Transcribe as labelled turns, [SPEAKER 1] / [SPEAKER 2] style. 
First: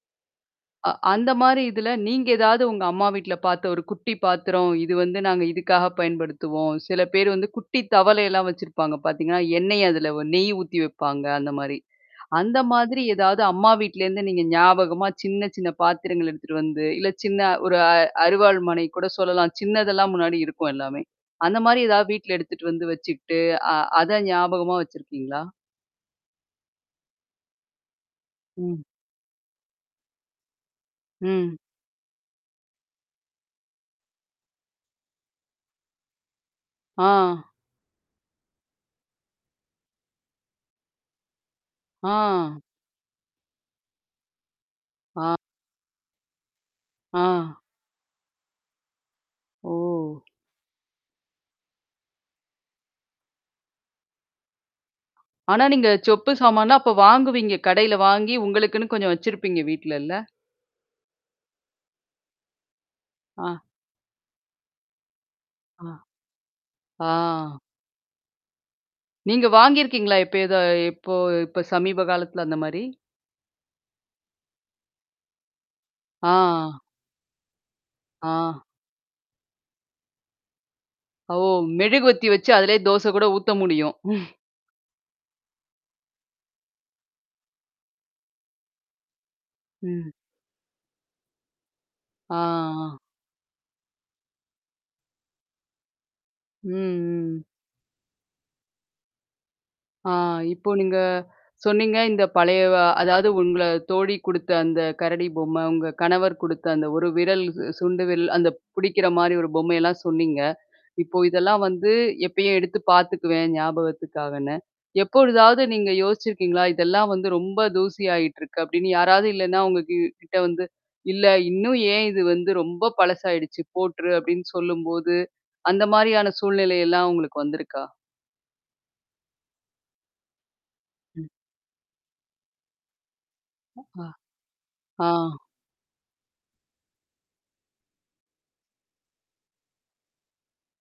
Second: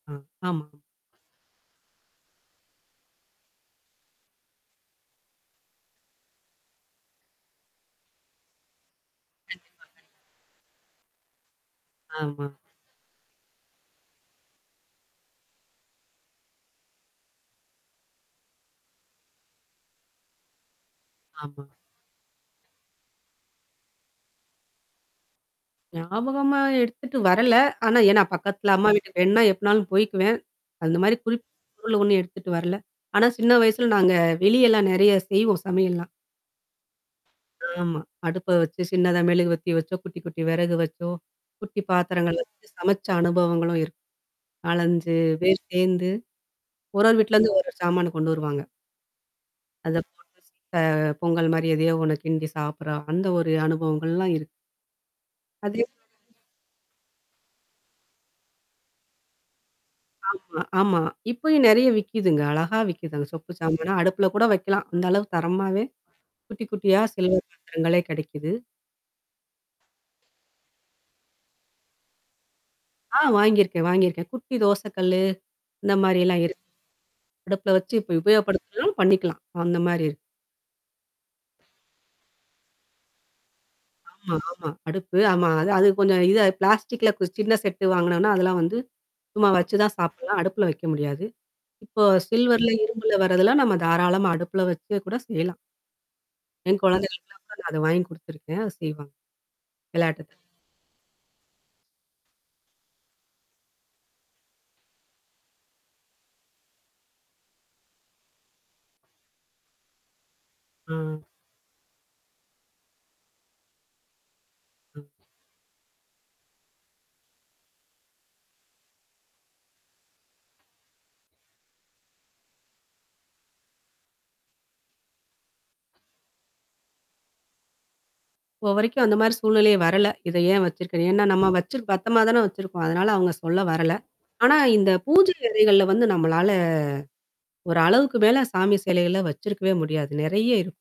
[SPEAKER 1] ஆ. ஆமா.
[SPEAKER 2] அ அந்த மாரி இதுல நீங்க ஏதாவது உங்க அம்மா வீட்ல பார்த்த ஒரு குட்டி பாத்திரம், இது வந்து நாங்க இதுக்காக பயன்படுத்துவோம். சில பேர் வந்து குட்டி தவளைல்லாம் வச்சிருப்பாங்க பார்த்தீங்கன்னா,
[SPEAKER 1] கண்டிப்பா,
[SPEAKER 2] எண்ணெய் அதுல
[SPEAKER 1] கண்டிப்
[SPEAKER 2] நெய் ஊத்தி வைப்பாங்க அந்த மாரி.
[SPEAKER 1] ஆமா.
[SPEAKER 2] அந்த மாதிரி ஏதாவது அம்மா வீட்லருந்து நீங்க ஞாபகமா சின்ன சின்ன பாத்திரங்கள் எடுத்துட்டு வந்து, இல்ல சின்ன ஒரு அ அறுவாள் மனை கூட சொல்லலாம். சின்னதெல்லாம் முன்னாடி இருக்கும் எல்லாமே. அந்த
[SPEAKER 1] ஆமா.
[SPEAKER 2] மாரி ஏதாவது வீட்ல எடுத்துட்டு வந்து வச்சுட்டு அ அத ஞாபகமா வச்சிருக்கீங்களா?
[SPEAKER 1] ஞாபகமா எடுத்துட்டு வரல. ஆனா ஏன்னா பக்கத்துல
[SPEAKER 2] ம்.
[SPEAKER 1] அம்மா வீட்டு வேன்னா எப்பனாலும் போய்க்கவேன். அந்த மாரி குறிப்பா
[SPEAKER 2] ம்.
[SPEAKER 1] சொல்ல ஒண்ணும் எடுத்துட்டு வரல. ஆனா சின்ன வயசுல நாங்க வெளியெல்லாம் நறைய செய்வோம் சமையல்லாம்.
[SPEAKER 2] ஆ.
[SPEAKER 1] ஆமா. அடுப்ப வச்சோ, சின்னதா மெழுகு வத்தி வச்சோ, குட்டி, குட்டி வெறகு வச்சோ. குட்டி பாத்திரங்கள்ல
[SPEAKER 2] ஆ.
[SPEAKER 1] வந்து சமைச்ச அனுபவங்களும் இருக்கு. 4,5
[SPEAKER 2] ஆ.
[SPEAKER 1] பேர் சேர்ந்து. ஒரு ஒரு
[SPEAKER 2] ஆ.
[SPEAKER 1] வீட்லேருந்து ஒரு சாமான கொண்டு வருவாங்க. அதப்
[SPEAKER 2] ஓ!
[SPEAKER 1] போட்டு சீக்க பொங்கல் மாரி எதயோ உனக் கிண்டி சாப்படுறா. அந்த ஒரு அனுபவங்கள்லாம் இருக்கு.
[SPEAKER 2] ஆனா,
[SPEAKER 1] அதே
[SPEAKER 2] நீங்க சொப்பு சாமான்னா அப்போ வாங்குவீங்க. கடையில வாங்கி உங்களுக்குன்னு கொஞ்சம் வச்சிருப்பீங்க வீட்லல்ல?
[SPEAKER 1] ஆமா, ஆமா. இப்பயும் நெறைய விக்குதுங்க. அழகா விக்குதுங்க. சொப்பு
[SPEAKER 2] ஆ.
[SPEAKER 1] சாமானா அடுப்புல கூட வைக்கலாம். அந்த அளவு
[SPEAKER 2] அ.
[SPEAKER 1] தரமாவே. குட்டி குட்டியா!
[SPEAKER 2] ஆ.
[SPEAKER 1] சில்வர் பாத்திரங்களே கெடைக்குது.
[SPEAKER 2] நீங்க வாங்கியிருக்கீங்களா? எப்ப ஏதோ எப்போ இப்ப சமீப காலத்துல அந்த மாரி?
[SPEAKER 1] ஆ வாங்கியிருக்கேன். வாங்கியிருக்கேன். குட்டி தோசை கல்லு. அந்த மாரல்லாம் இருக்கு.
[SPEAKER 2] ஆ.
[SPEAKER 1] அடுப்புல வச்சு இப்ப
[SPEAKER 2] ஆ.
[SPEAKER 1] உபயோகப்படுத்தாம் பண்ணிக்கலாம். அந்த மாரி இருக்கு.
[SPEAKER 2] ஓ! மெழுகு வத்தி வச்சு அதிலேயே தோசை கூட ஊத்த முடியும்.
[SPEAKER 1] ஆமா, ஆமா, அடுப்பு. ஆமா அது அது கொஞ்சம் இத பிளாஸ்டிக்ல கு சின்ன செட்டு வாங்கனோனா, அதெல்லாம் வந்து சும்மா வச்சு தான்
[SPEAKER 2] ம்.
[SPEAKER 1] சாப்பிடலாம். அடுப்புல வைக்க முடியாது. இப்போ
[SPEAKER 2] ஆ.
[SPEAKER 1] சில்வர்ல,
[SPEAKER 2] ஆ.
[SPEAKER 1] இரும்புல வரதெல்ல நம்ம தாராளமா அடுப்புல வச்சு கூட செய்யலாம்.
[SPEAKER 2] ம்,
[SPEAKER 1] என் குழந்தைகளுக்குல
[SPEAKER 2] ம்.
[SPEAKER 1] நான் கூட அத வாங்கி குடுத்துருக்கேன். அத செய்வாங்க.
[SPEAKER 2] ஆ
[SPEAKER 1] வெளாட்டுக்கு.
[SPEAKER 2] இப்போ நீங்க சொன்னீங்க. இந்த பழையவ அதாவது உங்கள தோழ குடுத்த அந்த கரடி பொம்மை உங்க கணவர் குடுத்த அந்த ஒரு விரல், சுண்டு விரல் அந்த புடிக்கிற மாரி ஒரு பொம்மையெல்லாம் சொன்னீங்க. இப்போ
[SPEAKER 1] ஆ.
[SPEAKER 2] இதெல்லாம் வந்து எப்பயும் எடுத்து பார்த்துக்குவேன் ஞாபகத்துக்காகன்னு?
[SPEAKER 1] ம்.
[SPEAKER 2] எப்பொழுதாவது நீங்க யோசிச்சிருக்கீங்களா? இதெல்லாம் வந்து ரொம்ப தூசியாயிட்டுருக்கு அப்ப்டின்னு யாராவது இல்லன்னா உங்க கி கிட்ட வந்து இல்ல. இன்னும் ஏன் இது வந்து ரொம்ப பழசாயிடுச்சு போட்ரு அப்படின்னு சொல்லும்போது அந்த மாரியான சூழ்நிலை எல்லாம் உங்களுக்கு வந்திருக்கா?
[SPEAKER 1] இப்போ வரைக்கும் அந்த மாரி சூழ்நிலையை வரல. இத ஏன் வச்சிருக்கேன். ஏன்னா
[SPEAKER 2] ம்.
[SPEAKER 1] நம்ம வச்சிரு பத்தரமா தான வச்சிருக்கோம். அதனால அவங்க சொல்ல வரல.
[SPEAKER 2] ஆ.
[SPEAKER 1] ஆனா இந்த பூஜை
[SPEAKER 2] ஆ.
[SPEAKER 1] அறைகள்ல வந்து நம்மளால ஒரு அளவுக்கு மேல சாமி செலைகள்ல வச்சிருக்கவே முடியாது. நெறைய இருக்கும்.